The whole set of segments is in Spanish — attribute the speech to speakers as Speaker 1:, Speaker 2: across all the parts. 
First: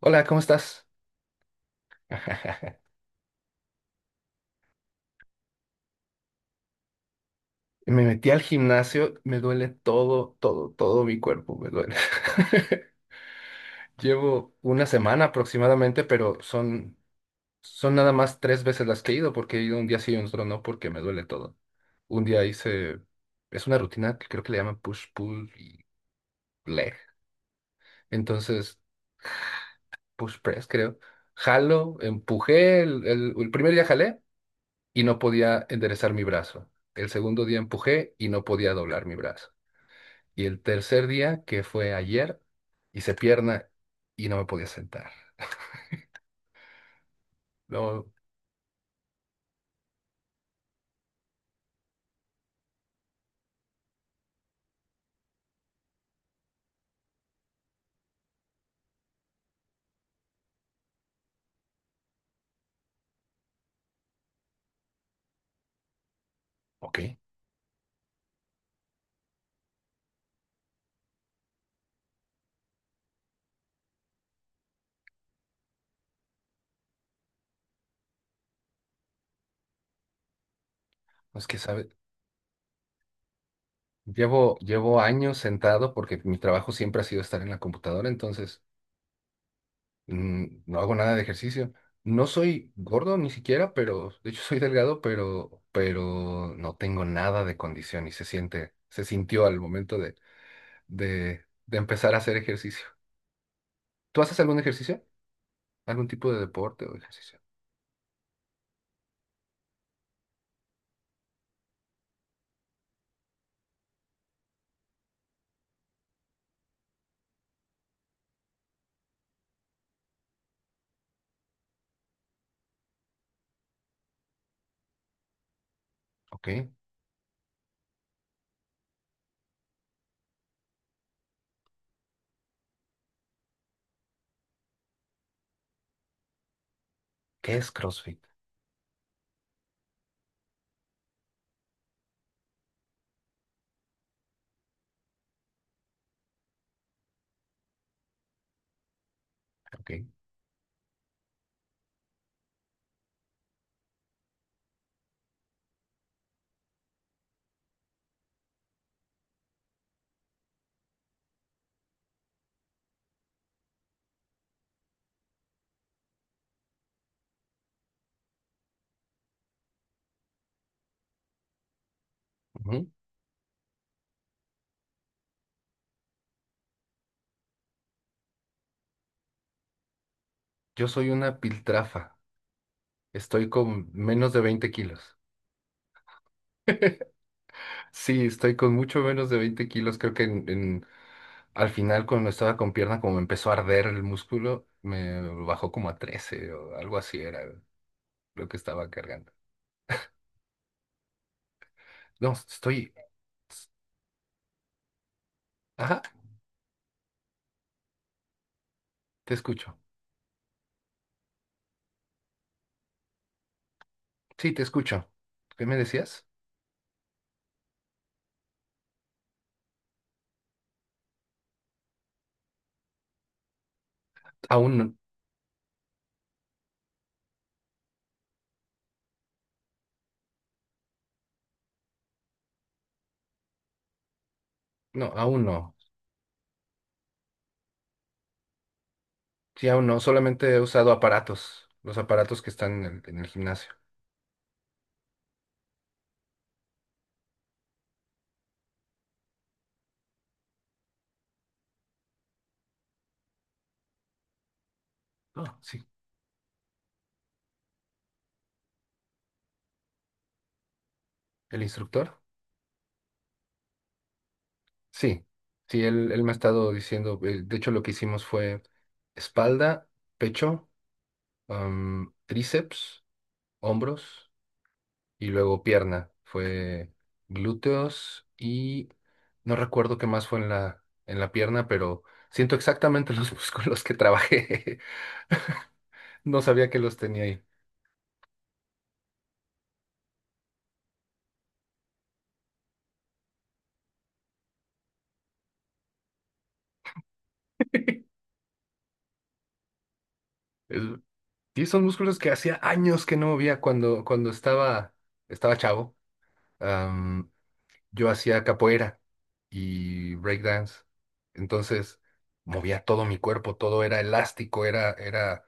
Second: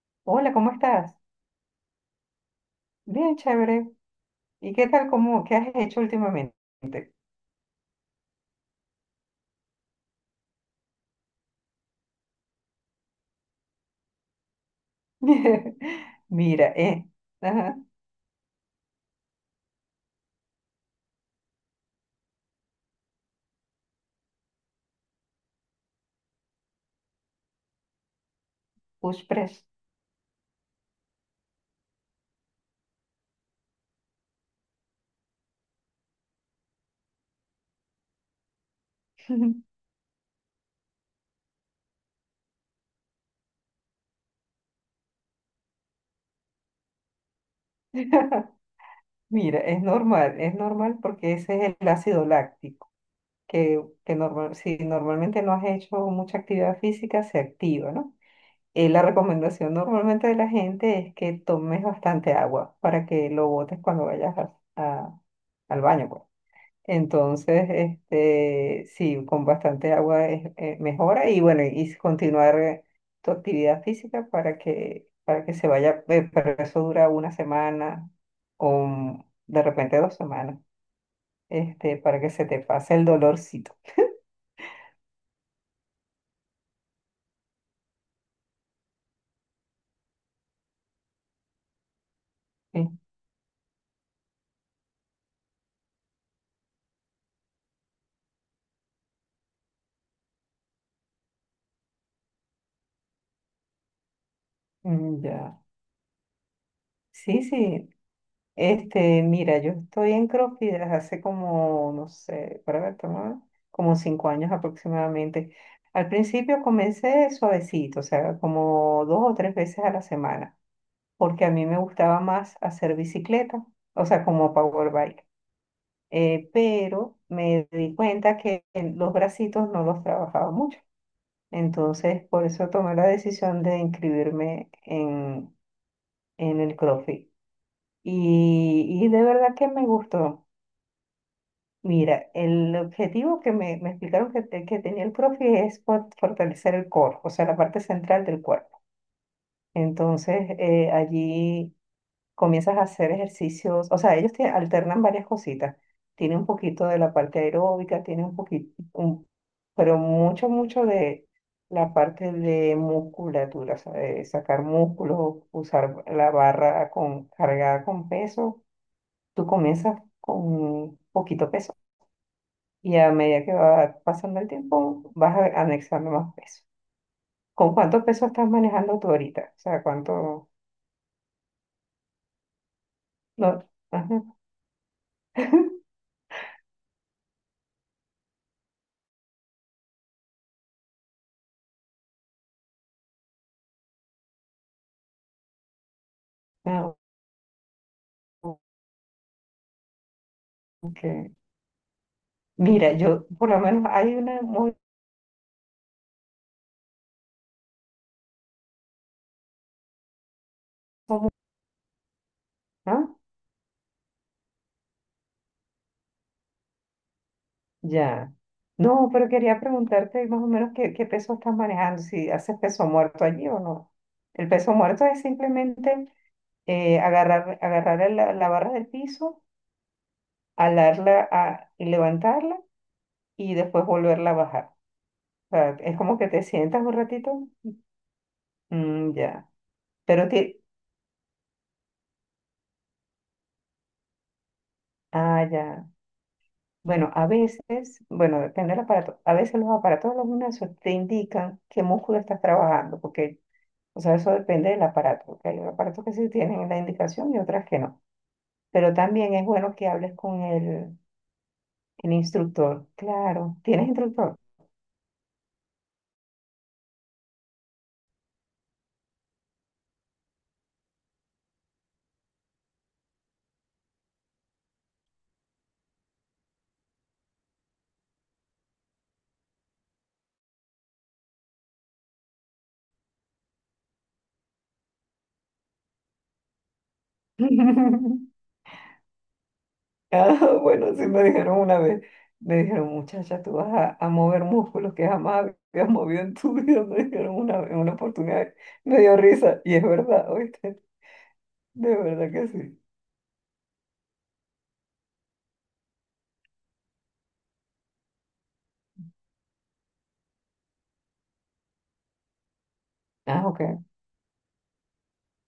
Speaker 1: Hola, ¿cómo
Speaker 2: Hola, ¿cómo
Speaker 1: estás?
Speaker 2: estás? Bien, chévere. ¿Y qué tal, qué has hecho últimamente?
Speaker 1: Me metí al gimnasio, me duele todo mi cuerpo, me duele. Llevo una semana aproximadamente,
Speaker 2: Mira, ajá,
Speaker 1: son nada más tres veces las que he ido, porque he ido un día sí y otro no, porque me duele todo. Un día hice, es una rutina que creo que le llaman push, pull y leg. Entonces,
Speaker 2: push press.
Speaker 1: push press, creo. Jalo, empujé, el primer día jalé y no podía enderezar mi brazo. El segundo día empujé y no podía doblar mi brazo. Y el tercer día, que fue ayer, hice pierna y no me podía sentar. Luego,
Speaker 2: Mira, es normal porque ese es el ácido láctico, que normal, si normalmente no has hecho mucha actividad física, se activa, ¿no? La recomendación normalmente de la gente es que tomes bastante agua para que lo botes cuando vayas al baño, pues.
Speaker 1: ok,
Speaker 2: Entonces, este, sí, con bastante agua mejora y bueno, y continuar tu actividad física para que se vaya, pero eso dura una semana o de repente dos semanas,
Speaker 1: no es que, ¿sabes?
Speaker 2: este, para que se te pase el dolorcito.
Speaker 1: Llevo años sentado porque mi trabajo siempre ha sido estar en la computadora, entonces no hago nada de ejercicio. No soy
Speaker 2: ¿Sí?
Speaker 1: gordo ni siquiera, pero de hecho soy delgado, pero no tengo nada de condición y se se sintió al momento de empezar a hacer ejercicio. ¿Tú haces algún ejercicio?
Speaker 2: Ya.
Speaker 1: ¿Algún tipo de deporte o ejercicio?
Speaker 2: Sí, sí, Este, mira, yo estoy en CrossFit desde hace como, no sé, para ver, toma, como cinco años aproximadamente. Al principio comencé suavecito, o sea, como dos o tres veces a la semana, porque a mí me gustaba más hacer bicicleta, o sea, como power bike.
Speaker 1: Ok.
Speaker 2: Pero me di cuenta que en los bracitos no los trabajaba mucho. Entonces, por eso tomé la decisión de en el CrossFit.
Speaker 1: ¿Qué es CrossFit?
Speaker 2: Y de verdad que me gustó. Mira, el objetivo que me explicaron que tenía el profe es fortalecer el core, o sea, la parte central del cuerpo.
Speaker 1: Ok.
Speaker 2: Entonces, allí comienzas a hacer ejercicios, o sea, ellos te alternan varias cositas. Tiene un poquito de la parte aeróbica, tiene un poquito, pero mucho, mucho de la parte de musculatura, o sea, de sacar músculos, usar la barra cargada con peso. Tú comienzas con poquito peso
Speaker 1: Ujú.
Speaker 2: y a medida que va pasando el tiempo, anexando más peso. ¿Con cuánto peso estás manejando tú ahorita? O sea, ¿cuánto?
Speaker 1: Yo soy una piltrafa. Estoy
Speaker 2: No.
Speaker 1: con
Speaker 2: Ajá.
Speaker 1: menos de 20 kilos. Sí, estoy con mucho menos de 20 kilos. Creo que al final, cuando estaba con pierna, como me empezó a arder el músculo, me bajó como a 13 o
Speaker 2: Ah,
Speaker 1: algo así era lo que estaba cargando.
Speaker 2: ok.
Speaker 1: No, estoy.
Speaker 2: Mira, yo por lo menos hay una muy...
Speaker 1: Ajá, te escucho.
Speaker 2: ¿Ah?
Speaker 1: Sí, te escucho. ¿Qué me decías?
Speaker 2: Ya. No, pero quería preguntarte más o menos qué peso estás manejando, si haces peso muerto allí o no. El peso
Speaker 1: Aún no.
Speaker 2: muerto es simplemente agarrar la barra del piso, y levantarla y después volverla a bajar.
Speaker 1: No, aún
Speaker 2: Sea,
Speaker 1: no.
Speaker 2: es como que te sientas un ratito. Ya.
Speaker 1: Sí, aún no.
Speaker 2: Pero
Speaker 1: Solamente he
Speaker 2: ti,
Speaker 1: usado aparatos. Los aparatos que están en el gimnasio.
Speaker 2: ya. Bueno, a veces, bueno, depende del aparato. A veces los aparatos de los gimnasios te indican qué músculo estás trabajando, porque, o sea, eso depende del aparato, porque
Speaker 1: Ah,
Speaker 2: hay
Speaker 1: sí.
Speaker 2: aparatos que sí tienen la indicación y otras que no. Pero también es bueno que hables con
Speaker 1: ¿El
Speaker 2: el
Speaker 1: instructor?
Speaker 2: instructor. Claro, ¿tienes instructor?
Speaker 1: Sí, sí, él me ha estado diciendo, de hecho lo que hicimos fue espalda, pecho, tríceps, hombros y luego pierna. Fue glúteos y no recuerdo qué más fue en en la pierna, pero siento exactamente los músculos que trabajé. No sabía que los tenía ahí.
Speaker 2: Bueno, sí me dijeron una vez, me dijeron, muchacha, tú a mover músculos que jamás habías movido en tu vida, me dijeron una oportunidad, me dio risa, y es verdad, ¿oíste?
Speaker 1: El- y son
Speaker 2: De
Speaker 1: músculos que
Speaker 2: verdad que
Speaker 1: hacía
Speaker 2: sí.
Speaker 1: años que no movía cuando estaba chavo. Yo hacía capoeira y breakdance. Entonces movía todo mi
Speaker 2: Ah,
Speaker 1: cuerpo,
Speaker 2: ok,
Speaker 1: todo era elástico,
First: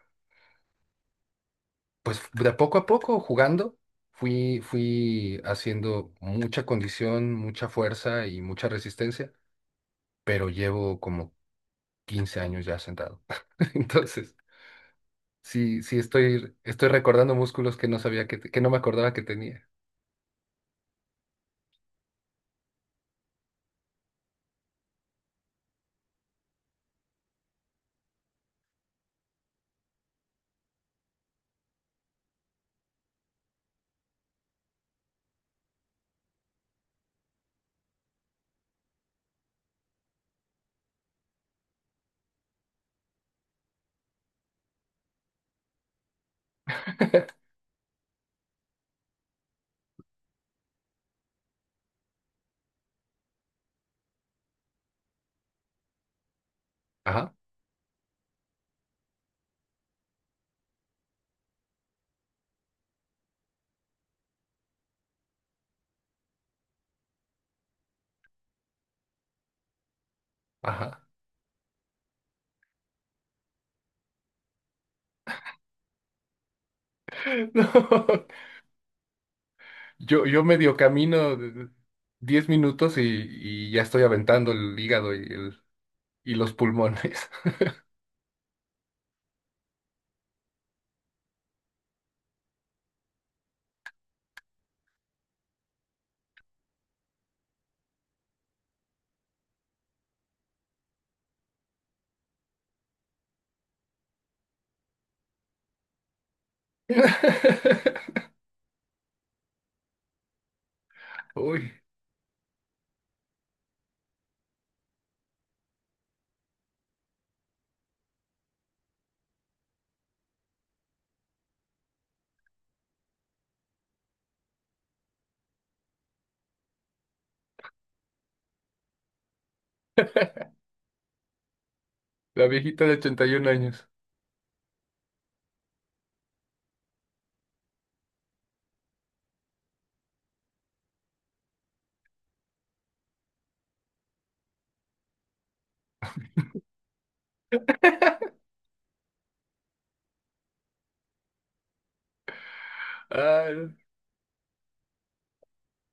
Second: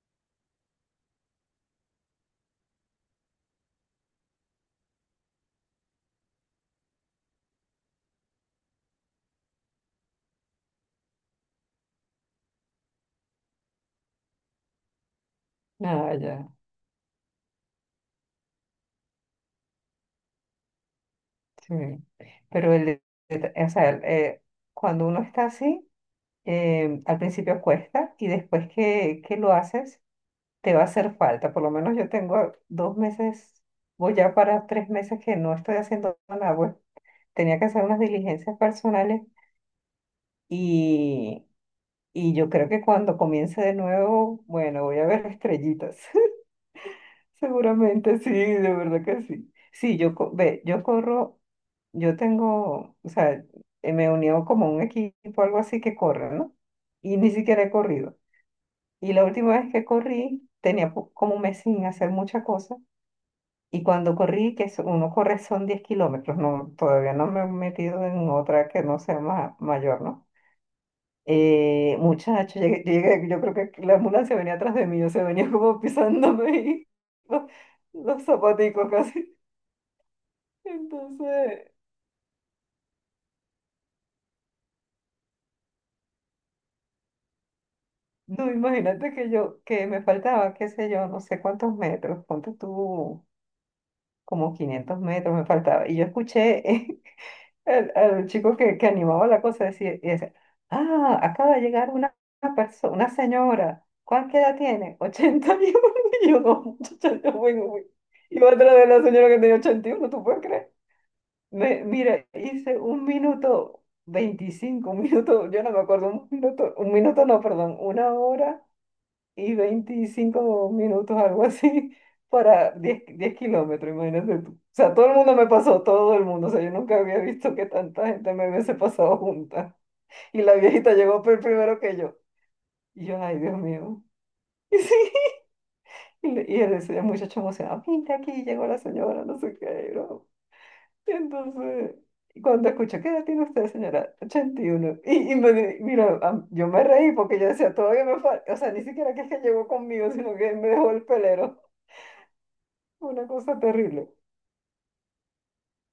Speaker 1: pues de poco a poco jugando, fui haciendo mucha condición, mucha fuerza y mucha resistencia, pero llevo como 15 años ya sentado. Entonces, sí,
Speaker 2: nada, ya,
Speaker 1: estoy recordando músculos que no sabía que no me acordaba que tenía.
Speaker 2: sí. Pero el, o sea, el, Cuando uno está así, al principio cuesta, y después que lo haces, te va a hacer falta. Por lo menos yo tengo 2 meses, voy ya para 3 meses que no estoy haciendo nada. Pues tenía que hacer unas diligencias personales y, y yo creo que cuando comience de nuevo, bueno, voy a ver estrellitas. Seguramente sí, de verdad que sí. Sí, yo corro, yo tengo, o sea, me unió como un equipo, algo así que corre, ¿no? Y ni
Speaker 1: Ajá,
Speaker 2: siquiera he corrido. Y la última vez que corrí, tenía como un mes sin hacer muchas cosas. Y cuando corrí, uno corre son 10 kilómetros, no, todavía no me he metido en otra que no sea mayor, ¿no?
Speaker 1: ajá.
Speaker 2: Muchacho, llegué, yo creo que la ambulancia venía atrás de mí, o sea, venía como pisándome y los, los
Speaker 1: No.
Speaker 2: zapaticos casi.
Speaker 1: Yo medio camino de-
Speaker 2: Entonces,
Speaker 1: 10 minutos y ya estoy aventando el hígado y y los pulmones.
Speaker 2: no, imagínate que yo, que me faltaba, qué sé yo, no sé cuántos metros, ponte tú como 500 metros me faltaba. Y yo escuché. El chico que animaba la cosa decía, ah, acaba de llegar persona, una señora, ¿cuánta edad tiene? 81. Y yo, no, muchacha, yo voy, voy". Y otra de la señora que tenía 81, ¿tú puedes creer?
Speaker 1: Uy,
Speaker 2: Mira, hice un minuto 25 un minuto, yo no me acuerdo, un minuto no, perdón, 1 hora y 25 minutos, algo así, para 10 kilómetros, imagínate tú. O sea, todo el mundo me pasó, todo el mundo. O sea, yo nunca había visto que tanta gente me hubiese pasado junta. Y la viejita llegó primero que yo.
Speaker 1: la viejita de
Speaker 2: Y yo, ay,
Speaker 1: 81
Speaker 2: Dios
Speaker 1: años.
Speaker 2: mío. Y sí, y él decía, el muchacho emocionado, mira aquí, llegó la señora, no sé qué, ¿no? Y entonces, y cuando escuché, ¿qué edad tiene usted, señora? 81. Y, uno. Mira, yo me reí porque yo decía, todavía me falta, o sea, ni siquiera que es que llegó conmigo, sino que me dejó el pelero. Una cosa
Speaker 1: Ay,
Speaker 2: terrible.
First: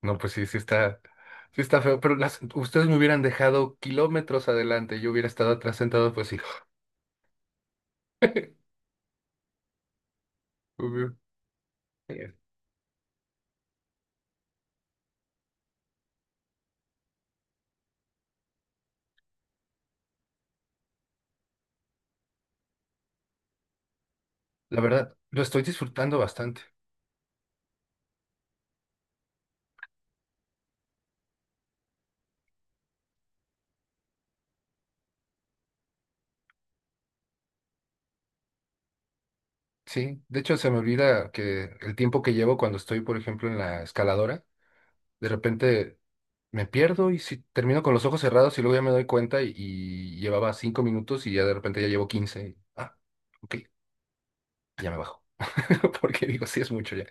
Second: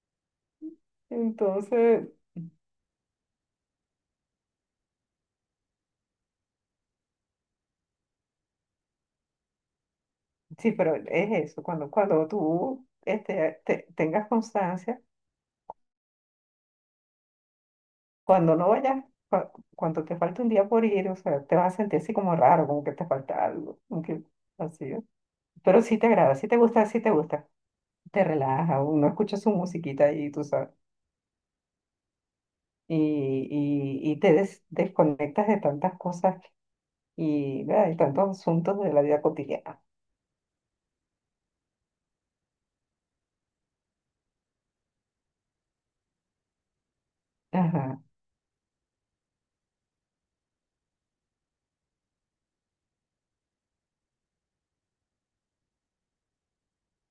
Speaker 1: no, pues sí, sí está feo,
Speaker 2: Entonces,
Speaker 1: pero las, ustedes me hubieran dejado kilómetros adelante, yo hubiera estado atrás sentado, pues sí.
Speaker 2: sí, pero es eso, cuando
Speaker 1: Eh,
Speaker 2: tú este, tengas constancia, cuando no vayas, cuando te falta un día por ir, o sea, te vas a sentir así como raro, como que te falta algo, como que
Speaker 1: La
Speaker 2: así. ¿Eh?
Speaker 1: verdad, lo estoy
Speaker 2: Pero sí te
Speaker 1: disfrutando
Speaker 2: agrada, sí te
Speaker 1: bastante.
Speaker 2: gusta, sí te gusta. Te relaja, uno escucha su musiquita y tú sabes. Y, y te desconectas de tantas cosas ¿verdad? Y tantos asuntos de la vida cotidiana.
Speaker 1: Sí, de hecho se me olvida que el tiempo que llevo cuando estoy, por ejemplo, en la escaladora, de repente me pierdo y si termino con
Speaker 2: Ajá,
Speaker 1: los ojos cerrados y luego ya me doy cuenta y llevaba 5 minutos y ya de repente ya llevo 15. Ah, ok, ya me bajo. Porque digo, sí es mucho ya.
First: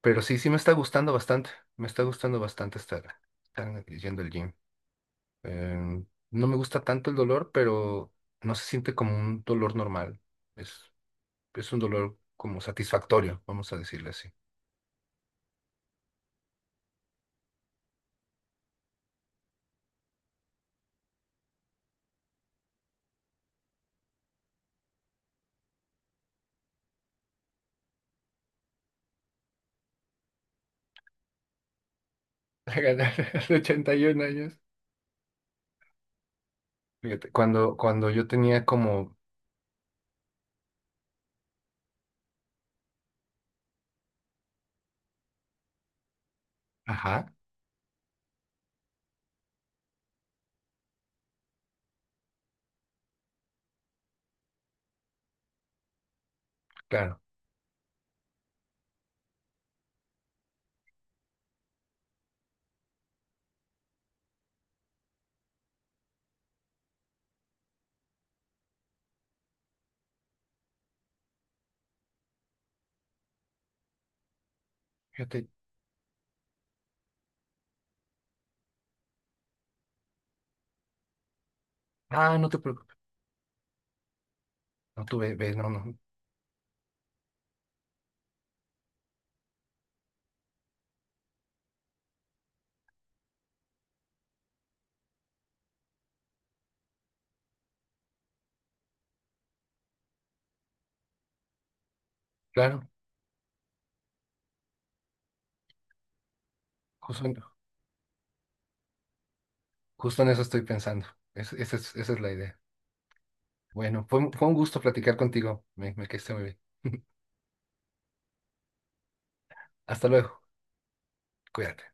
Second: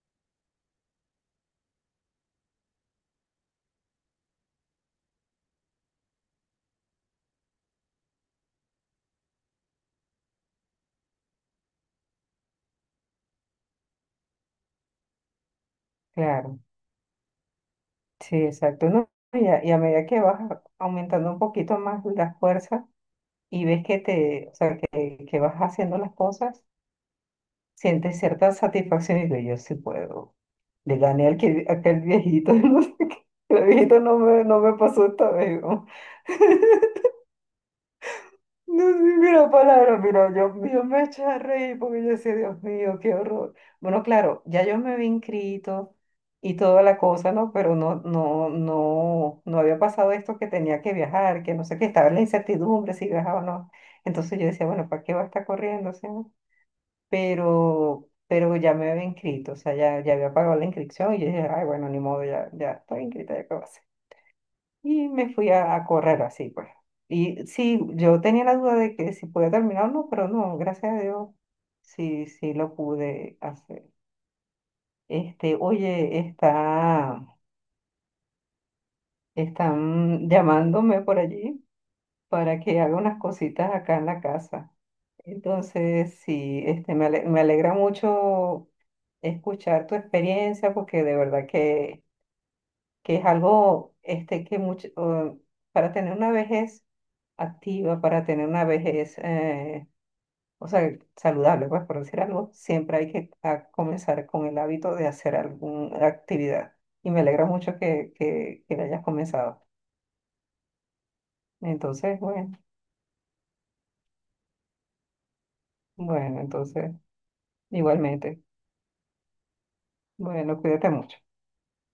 Speaker 1: Pero sí, sí me está gustando bastante. Me está gustando bastante estar yendo al gym. Em, no me gusta tanto el dolor, pero no se siente como un dolor normal. Es, es un dolor como satisfactorio, vamos a decirle así.
Speaker 2: claro. Sí, exacto. ¿No? Y y a medida que aumentando un poquito más la fuerza y ves que que vas haciendo las cosas, sientes cierta satisfacción y dices, yo sí puedo. Le gané al aquel viejito,
Speaker 1: A
Speaker 2: no sé
Speaker 1: ganar
Speaker 2: qué.
Speaker 1: a los
Speaker 2: El viejito
Speaker 1: 81 años.
Speaker 2: no me pasó esta vez. ¿No?
Speaker 1: Fíjate, cuando yo tenía
Speaker 2: No sé
Speaker 1: como...
Speaker 2: ni la palabra, mira, yo me eché a reír porque yo decía, Dios mío, qué horror. Bueno, claro, ya yo me había inscrito y toda la
Speaker 1: Ajá,
Speaker 2: cosa, ¿no? Pero no había pasado esto que tenía que viajar, que no sé qué, estaba en la incertidumbre si viajaba o no. Entonces yo decía, bueno, ¿para qué va a estar corriendo? O sea,
Speaker 1: claro.
Speaker 2: pero ya me había inscrito, o sea, ya había pagado la inscripción y yo dije, ay, bueno, ni modo, ya, ya estoy inscrita, ¿ya qué va a hacer? Y me fui a correr así, pues. Y sí, yo tenía la duda de que si podía terminar o no, pero no, gracias a Dios, sí, sí lo pude hacer.
Speaker 1: Fíjate,
Speaker 2: Oye, está, están llamándome por allí
Speaker 1: ah, no te
Speaker 2: para que
Speaker 1: preocupes.
Speaker 2: haga unas cositas acá en la casa.
Speaker 1: No, tú ve, ve, no, no.
Speaker 2: Entonces, sí, este, me alegra mucho escuchar tu experiencia porque de verdad que es algo este, que mucho, para tener una vejez activa, para tener una vejez, o sea, saludable, pues por decir algo,
Speaker 1: Claro,
Speaker 2: siempre hay que comenzar con el hábito de hacer alguna actividad. Y me
Speaker 1: justo en,
Speaker 2: alegra mucho que la hayas comenzado.
Speaker 1: justo en eso estoy pensando. Esa es
Speaker 2: Entonces,
Speaker 1: la
Speaker 2: bueno,
Speaker 1: idea. Bueno, fue un gusto platicar contigo. Me quedé
Speaker 2: bueno,
Speaker 1: muy bien.
Speaker 2: entonces, igualmente.
Speaker 1: Hasta luego.
Speaker 2: Bueno, cuídate mucho.
Speaker 1: Cuídate.